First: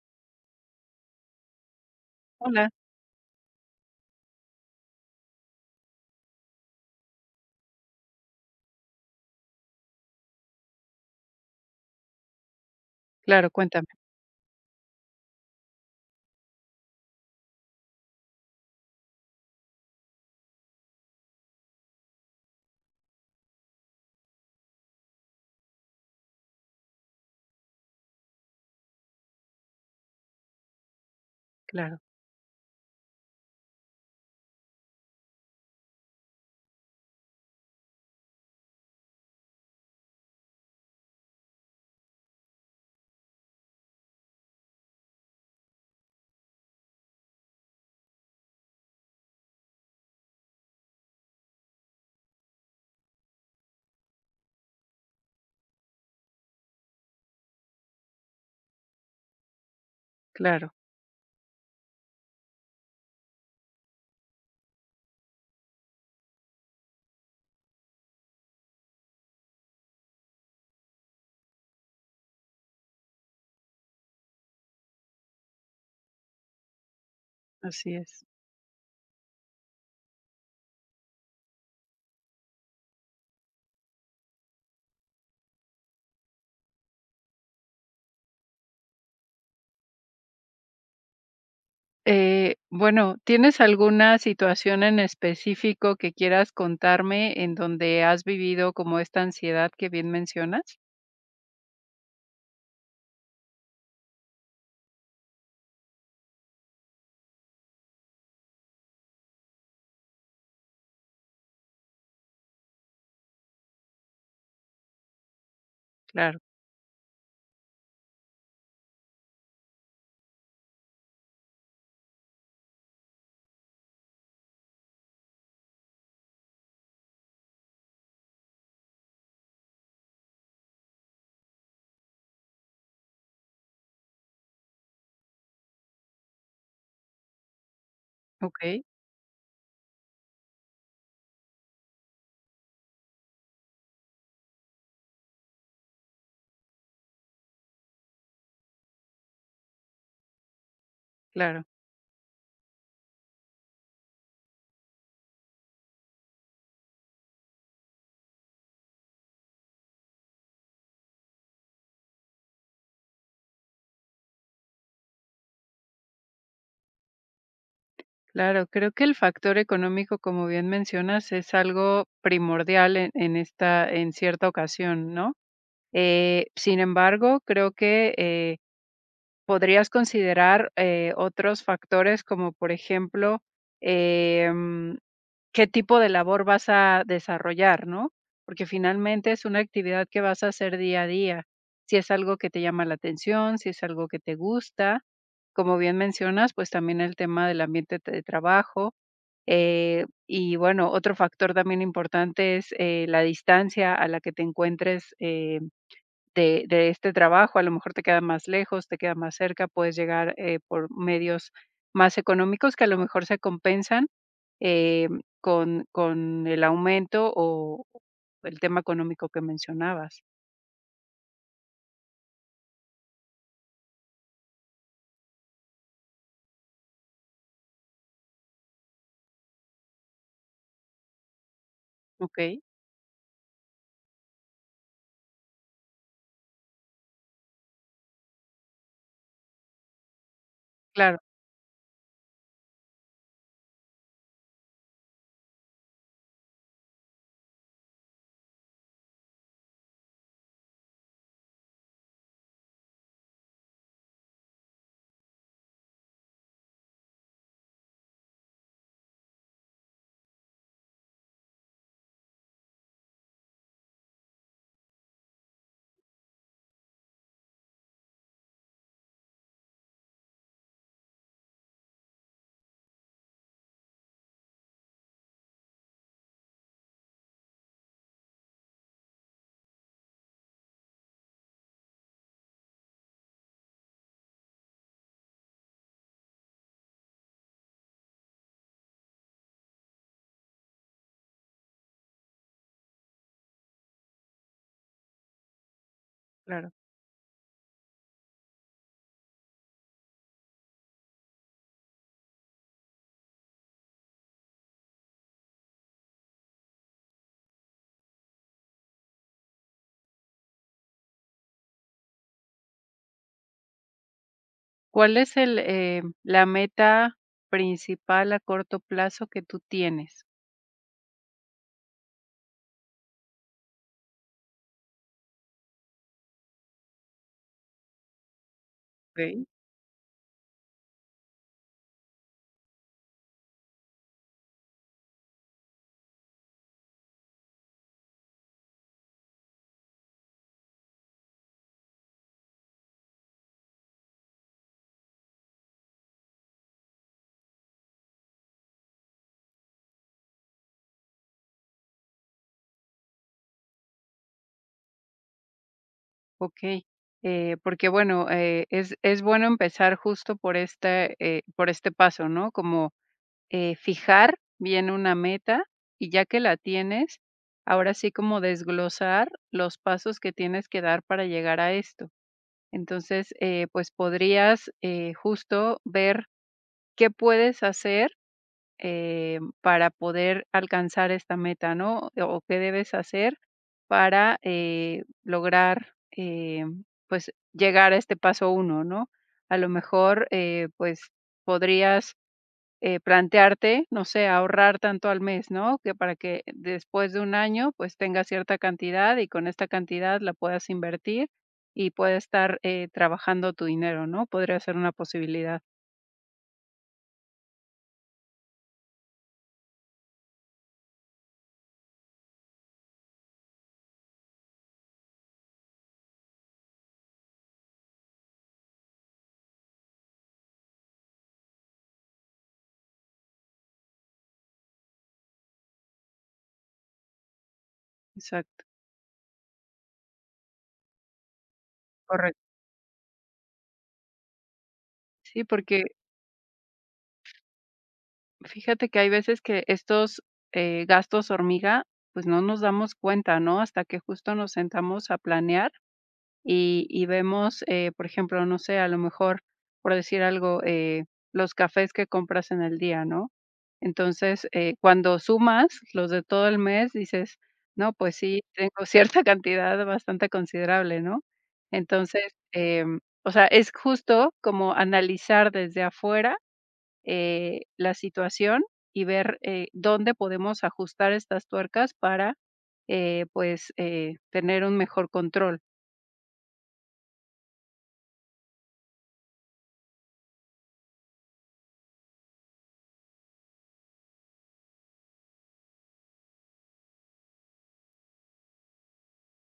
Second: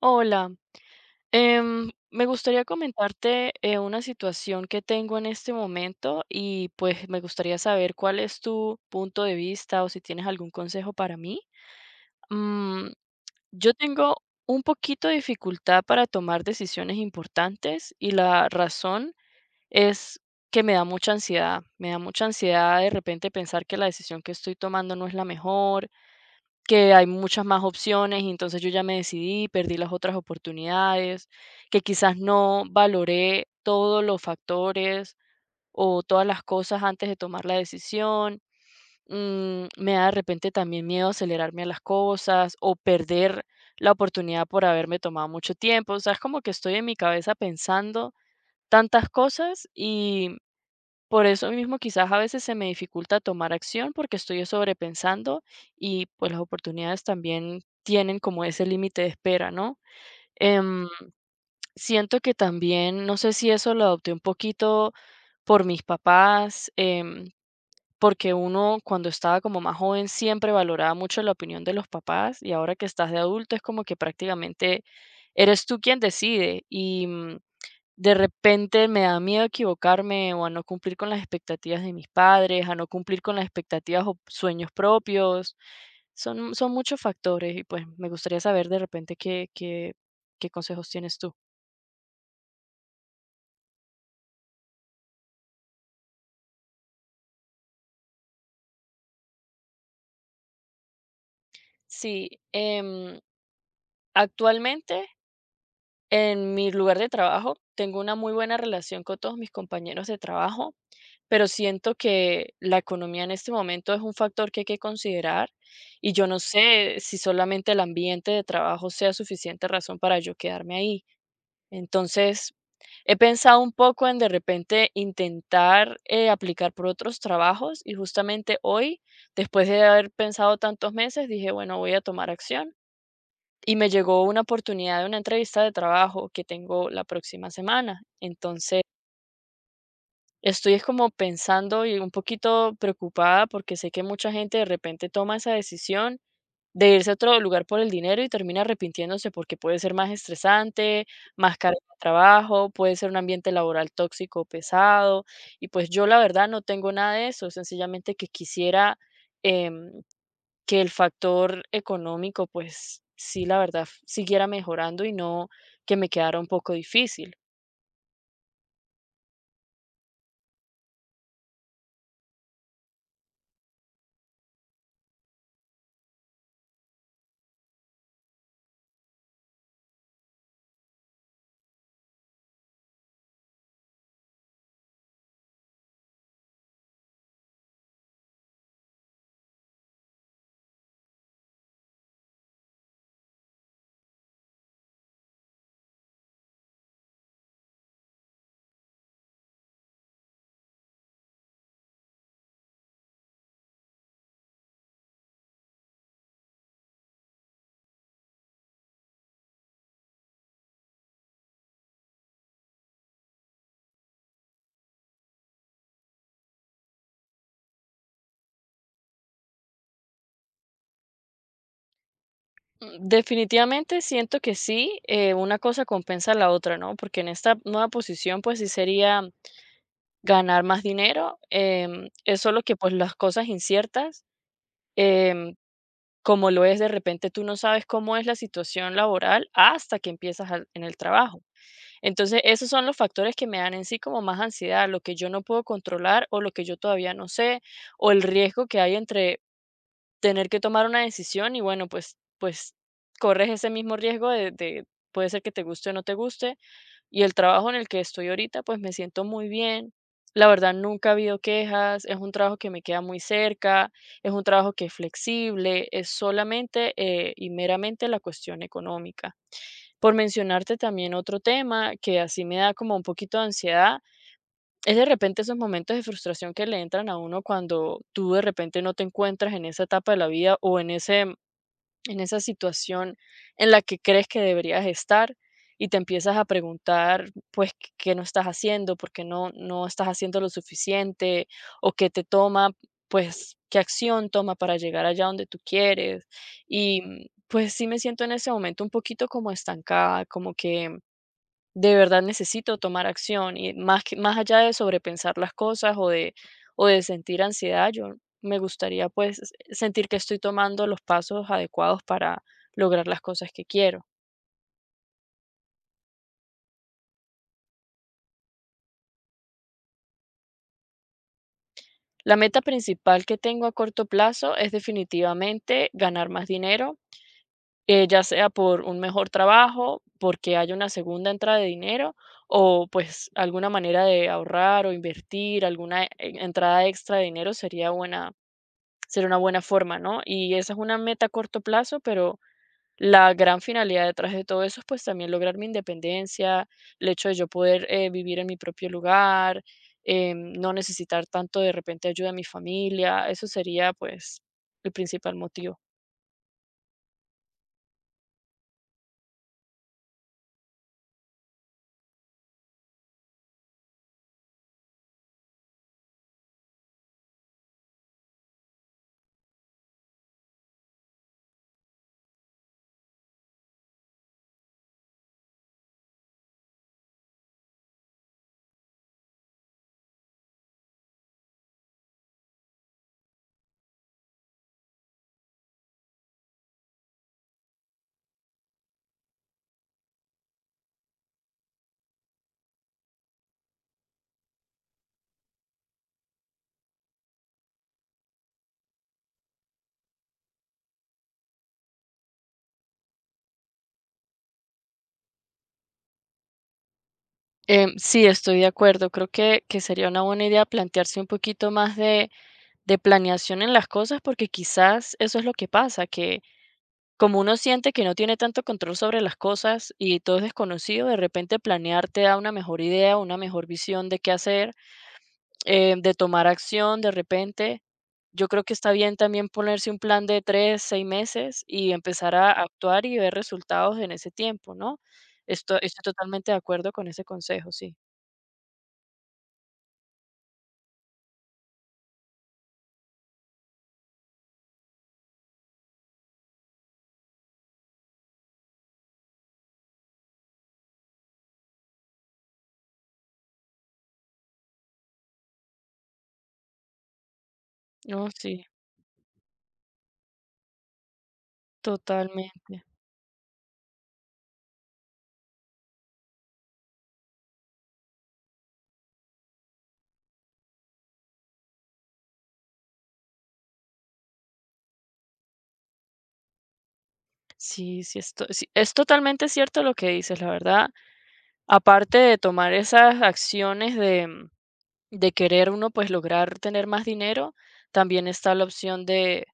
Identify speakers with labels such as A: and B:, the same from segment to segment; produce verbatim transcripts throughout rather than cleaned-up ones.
A: Hola, em, me gustaría
B: Hola,
A: comentarte eh, una situación que tengo en este momento y pues me gustaría saber cuál es tu punto de vista o si tienes algún consejo para mí. Mm,
B: claro,
A: yo
B: cuéntame,
A: tengo un poquito de dificultad para tomar decisiones importantes y la razón es que me da mucha ansiedad. Me da mucha ansiedad de repente pensar que la decisión que estoy tomando no es la mejor, que hay muchas más opciones y entonces yo ya me decidí, perdí las otras oportunidades, que
B: claro,
A: quizás no valoré todos los factores o todas las cosas antes de tomar la decisión. Mm, me da de repente también miedo acelerarme a las cosas o perder la oportunidad por haberme tomado mucho tiempo. O sea, es como que estoy en mi cabeza pensando tantas cosas y por eso mismo quizás a veces se me dificulta tomar acción porque estoy sobrepensando, y pues las oportunidades también tienen como ese límite de espera, ¿no?
B: claro,
A: Em, Siento que también, no sé si eso lo adopté un poquito por mis papás, em, porque uno cuando estaba como más joven siempre valoraba mucho la opinión de los papás, y ahora que estás de adulto es como que prácticamente eres tú quien decide, y mm,
B: así
A: de
B: es.
A: repente me da miedo equivocarme o a no cumplir con las expectativas de mis padres, a no cumplir con las expectativas o sueños propios. Son, son muchos factores y pues me gustaría saber de repente qué, qué, qué consejos tienes tú.
B: Eh, bueno, ¿tienes alguna situación en específico que quieras contarme en donde has vivido como esta ansiedad que bien mencionas?
A: Sí, em, actualmente en mi lugar de trabajo tengo una muy buena relación con todos mis compañeros de trabajo, pero siento que la economía en este momento es un factor que hay que considerar, y yo no
B: Claro,
A: sé si solamente el ambiente de trabajo sea suficiente razón para yo quedarme ahí. Entonces, he pensado un poco en de repente intentar eh, aplicar por otros trabajos, y justamente hoy, después de haber pensado tantos meses, dije, bueno, voy a tomar acción. Y me llegó una oportunidad de una entrevista de trabajo que tengo la próxima semana. Entonces,
B: ok,
A: estoy es como pensando y un poquito preocupada porque sé que mucha gente de repente toma esa decisión de irse a otro lugar por el dinero y termina arrepintiéndose porque puede ser más estresante, más
B: claro,
A: carga de trabajo, puede ser un ambiente laboral tóxico, pesado. Y pues yo la verdad no tengo nada de eso, sencillamente que quisiera em, que el factor económico pues sí la verdad f- siguiera mejorando y no que me quedara un poco difícil.
B: claro. Creo que el factor económico, como bien mencionas, es algo primordial en, en esta, en cierta ocasión, ¿no? Eh, sin embargo, creo que eh, podrías considerar eh, otros factores como, por ejemplo, em, qué tipo de labor vas a desarrollar, ¿no? Porque finalmente es una actividad que vas a hacer día a día. Si es algo que te llama la atención, si es algo que te gusta, como bien mencionas, pues también el tema del ambiente de trabajo. eh, y bueno, otro factor también importante es eh, la distancia a la que te encuentres eh, de de este trabajo, a lo mejor te queda más lejos, te queda más cerca, puedes llegar, eh, por medios más económicos que a lo mejor se compensan, em, con con el aumento o el tema económico que mencionabas.
A: Mm, Definitivamente siento que sí, eh, una cosa compensa la otra, ¿no? Porque en esta nueva posición, pues sí sería ganar más dinero, em, es
B: Okey,
A: solo que pues las cosas inciertas, em, como lo es de repente, tú no sabes cómo es la situación laboral hasta que empiezas al- en el
B: claro,
A: trabajo. Entonces, esos son los factores que me dan en sí como más ansiedad, lo que yo no puedo controlar o lo que yo todavía no sé, o el riesgo que hay entre tener que tomar una decisión y, bueno, pues pues corres ese mismo riesgo de de puede ser que te guste o no te guste, y el trabajo en el que estoy ahorita, pues me siento muy bien. La verdad, nunca ha habido quejas, es un trabajo que me queda muy cerca, es un trabajo que es flexible, es solamente, eh, y meramente la cuestión económica. Por mencionarte también otro tema que así me da como un poquito de ansiedad, es de repente esos momentos de frustración que le entran a uno cuando tú de repente no te encuentras en esa etapa de la vida o en ese, en esa situación en la que crees que deberías estar, y te empiezas a preguntar, pues, qué qué no estás haciendo, por qué no, no estás haciendo lo suficiente o qué te toma, pues, qué acción toma para llegar allá donde tú quieres.
B: claro.
A: Y mm, pues sí me siento en ese momento un poquito como estancada, como que de verdad necesito tomar acción, y más que, más allá de sobrepensar las cosas o de o de sentir ansiedad, yo me gustaría pues sentir que estoy tomando los pasos adecuados para lograr las cosas que quiero.
B: ¿Cuál es el, em, la meta principal a corto plazo que tú tienes?
A: La meta principal que tengo a corto plazo es definitivamente ganar más dinero, eh, ya sea por un mejor
B: Okey,
A: trabajo, porque haya una segunda entrada de dinero o pues alguna manera de ahorrar o invertir, alguna eh, entrada extra de dinero sería buena, sería una buena forma, ¿no? Y esa es una meta a corto plazo, pero la gran finalidad detrás de todo eso es pues también lograr mi independencia, el hecho de yo poder eh, vivir en mi propio lugar, em, no necesitar tanto de repente ayuda a mi familia. Eso sería pues el principal motivo.
B: okey. Eh, porque bueno, eh, es es bueno empezar justo por este, eh, por este paso, ¿no? Como eh, fijar bien una meta y ya que la tienes, ahora sí como desglosar los pasos que tienes que dar para llegar a esto. Entonces, eh, pues podrías eh, justo ver qué puedes hacer eh, para poder alcanzar esta meta, ¿no? O qué debes hacer para eh, lograr, eh, pues, llegar a este paso uno, ¿no? A lo mejor, eh, pues, podrías eh, plantearte, no sé, ahorrar tanto al mes, ¿no? Que para que después de un año, pues tengas cierta cantidad y con esta cantidad la puedas invertir y pueda estar eh, trabajando tu dinero, ¿no? Podría ser una posibilidad.
A: Em, sí, estoy de acuerdo. Creo que, que sería una buena idea plantearse un poquito más de, de planeación en las cosas, porque quizás eso es lo que pasa, que como uno siente que no tiene tanto control sobre las cosas y todo es desconocido, de repente planear te da una mejor idea, una mejor visión de qué hacer, eh, de tomar acción de repente. Yo creo
B: Exacto,
A: que está bien también ponerse un plan de tres, seis meses y empezar
B: correcto.
A: a actuar y ver resultados en ese tiempo, ¿no?
B: Sí,
A: Esto,
B: porque
A: estoy totalmente de acuerdo con ese consejo, sí.
B: fíjate que hay veces que estos eh, gastos hormiga, pues no nos damos cuenta, ¿no? Hasta que justo nos sentamos a planear y y vemos, eh, por ejemplo, no sé, a lo mejor, por decir algo, eh, los cafés que compras en el día, ¿no? Entonces, eh, cuando sumas los de todo el mes, dices: "No, pues
A: No,
B: sí,
A: sí,
B: tengo cierta cantidad bastante considerable", ¿no? Entonces,
A: totalmente.
B: em, o sea, es justo como analizar desde afuera, eh, la situación y ver, eh, dónde podemos ajustar estas tuercas para, eh, pues, eh, tener un mejor control.
A: Sí, sí, esto, sí, es totalmente cierto lo que dices, la verdad. Aparte de tomar esas acciones de, mm, de querer uno pues lograr tener más dinero, también está la opción de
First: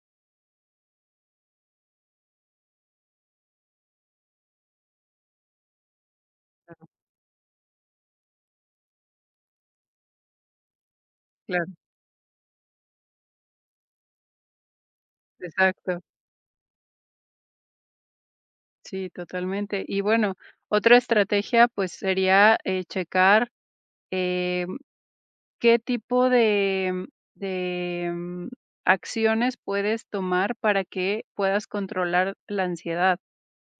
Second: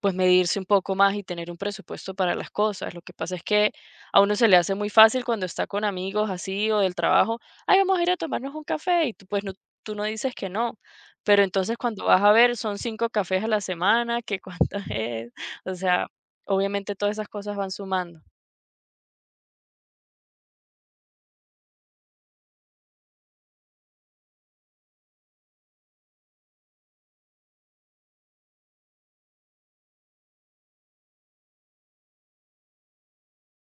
A: pues medirse un poco más y tener un presupuesto para las cosas. Lo que pasa es que a uno se le hace muy fácil cuando está con amigos así o
B: Claro,
A: del trabajo, ay, vamos a ir a tomarnos un café y tú pues no, tú no dices que no, pero
B: claro.
A: entonces cuando vas a ver son cinco cafés a la semana, que cuánto es, o
B: Exacto,
A: sea, obviamente todas esas cosas van sumando.
B: sí, totalmente. Y bueno, otra estrategia, pues, sería, eh, checar, eh, qué tipo de mm, de, mm, acciones puedes tomar para que puedas controlar la ansiedad.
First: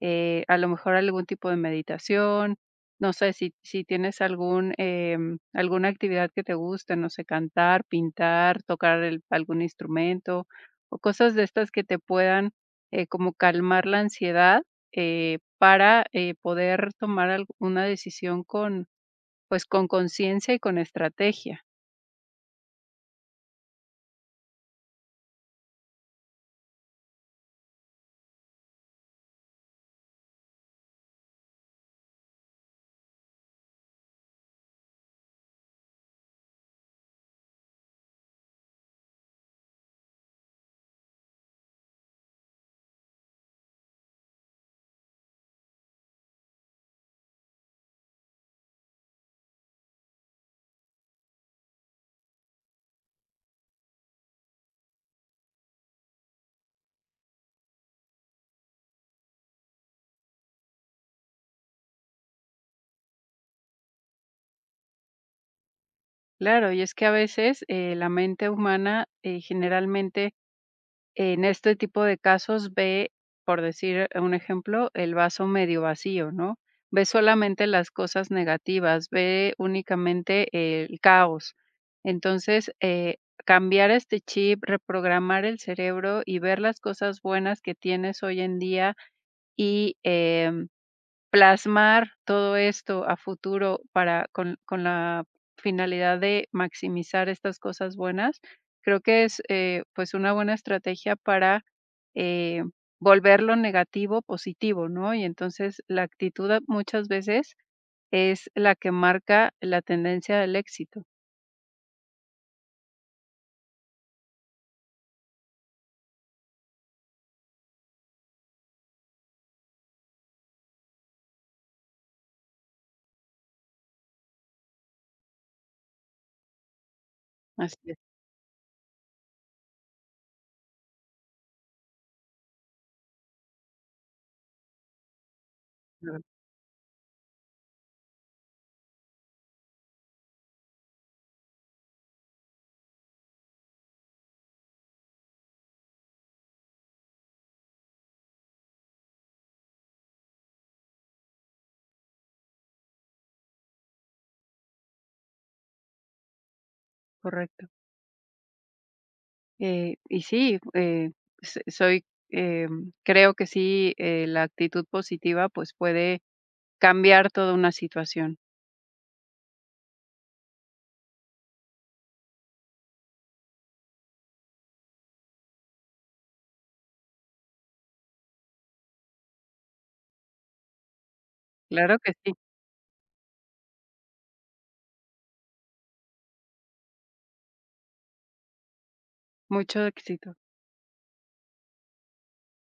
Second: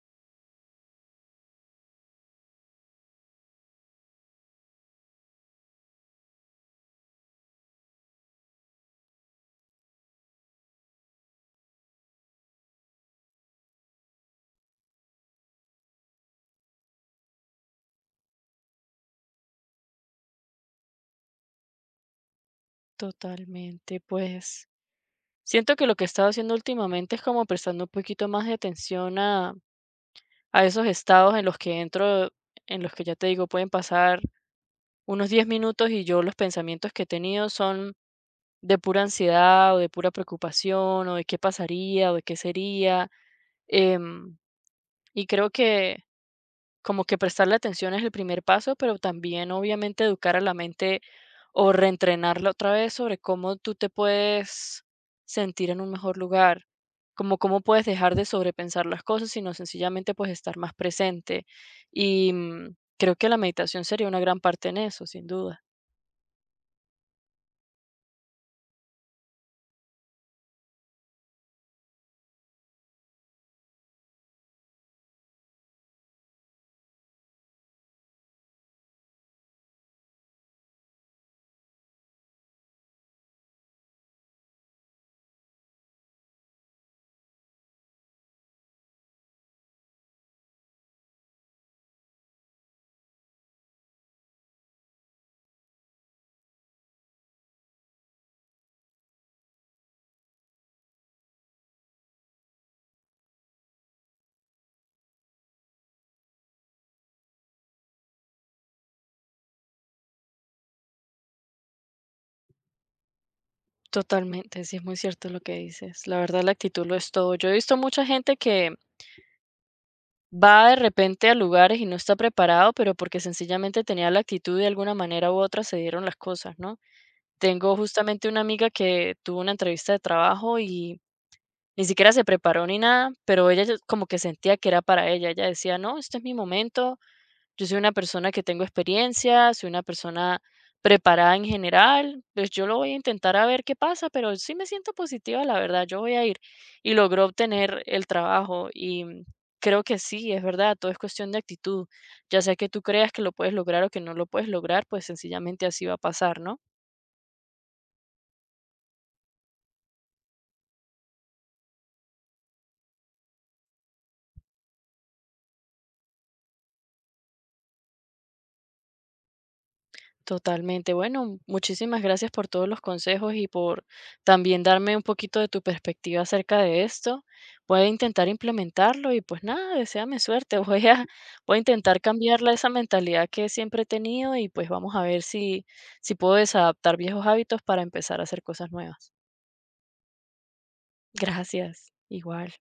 B: eh, A lo mejor algún tipo de meditación, no sé, si si tienes algún, em, alguna actividad que te guste, no sé, cantar, pintar, tocar el algún instrumento, o cosas de estas que te puedan, eh, como calmar la ansiedad, eh, para, eh, poder tomar alguna decisión con, pues, con conciencia y con estrategia.
A: Totalmente, pues siento que lo que he estado haciendo últimamente es como prestando un poquito más de atención a, a esos estados en los que entro, en los que ya te digo, pueden pasar unos diez minutos y yo los pensamientos que he tenido son de pura ansiedad o de pura preocupación o de qué pasaría o de qué sería. Em, y creo que como que prestarle atención es el primer paso, pero también obviamente educar a la mente o reentrenarla otra vez sobre cómo tú te puedes sentir en un mejor lugar, como cómo puedes dejar de sobrepensar las cosas, sino sencillamente pues estar más presente. Y mm, creo que la meditación sería una gran parte en eso, sin duda.
B: Claro, y es que a veces, eh, la mente humana, eh, generalmente en este tipo de casos ve, por decir un ejemplo, el vaso medio vacío, ¿no? Ve solamente las cosas negativas, ve únicamente el caos. Entonces, eh, cambiar este chip, reprogramar el cerebro y ver las cosas buenas que tienes hoy en día y em, plasmar todo esto a futuro para con con la finalidad de maximizar estas cosas buenas, creo que es, eh, pues, una buena estrategia para, eh, volver lo negativo positivo, ¿no? Y entonces la actitud a- muchas veces es la que marca la tendencia del éxito.
A: Totalmente, sí, es muy cierto lo que dices. La verdad, la actitud lo es todo. Yo he visto mucha gente que va de repente a lugares y no está preparado, pero porque sencillamente tenía la actitud y de alguna manera u otra se dieron las cosas, ¿no? Tengo
B: Así es,
A: justamente una amiga que tuvo una entrevista de trabajo y ni siquiera se preparó ni nada, pero ella ya como que sentía que era para ella. Ella decía, no, este
B: claro,
A: es mi momento, yo soy una persona que tengo experiencia, soy una persona preparada en general, pues yo lo voy a intentar a ver qué pasa, pero sí me siento positiva, la verdad, yo voy a ir. Y logró obtener el trabajo y mm, creo que sí, es verdad, todo es cuestión de actitud. Ya sea que tú creas que lo puedes lograr o que no lo puedes lograr, pues sencillamente así va a pasar, ¿no?
B: correcto. Eh, y sí, eh, s soy, em, creo que sí, eh, la actitud positiva, pues, puede cambiar toda una situación.
A: Totalmente. Bueno, muchísimas gracias por todos los consejos y por también darme un poquito de tu perspectiva acerca de esto. Voy a intentar implementarlo y pues nada, deséame suerte. Voy a, voy a
B: Claro
A: intentar
B: que sí,
A: cambiarla esa mentalidad que siempre he tenido, y pues vamos a ver si, si puedo desadaptar viejos hábitos para empezar a hacer cosas nuevas.
B: mucho éxito.
A: Gracias, igual.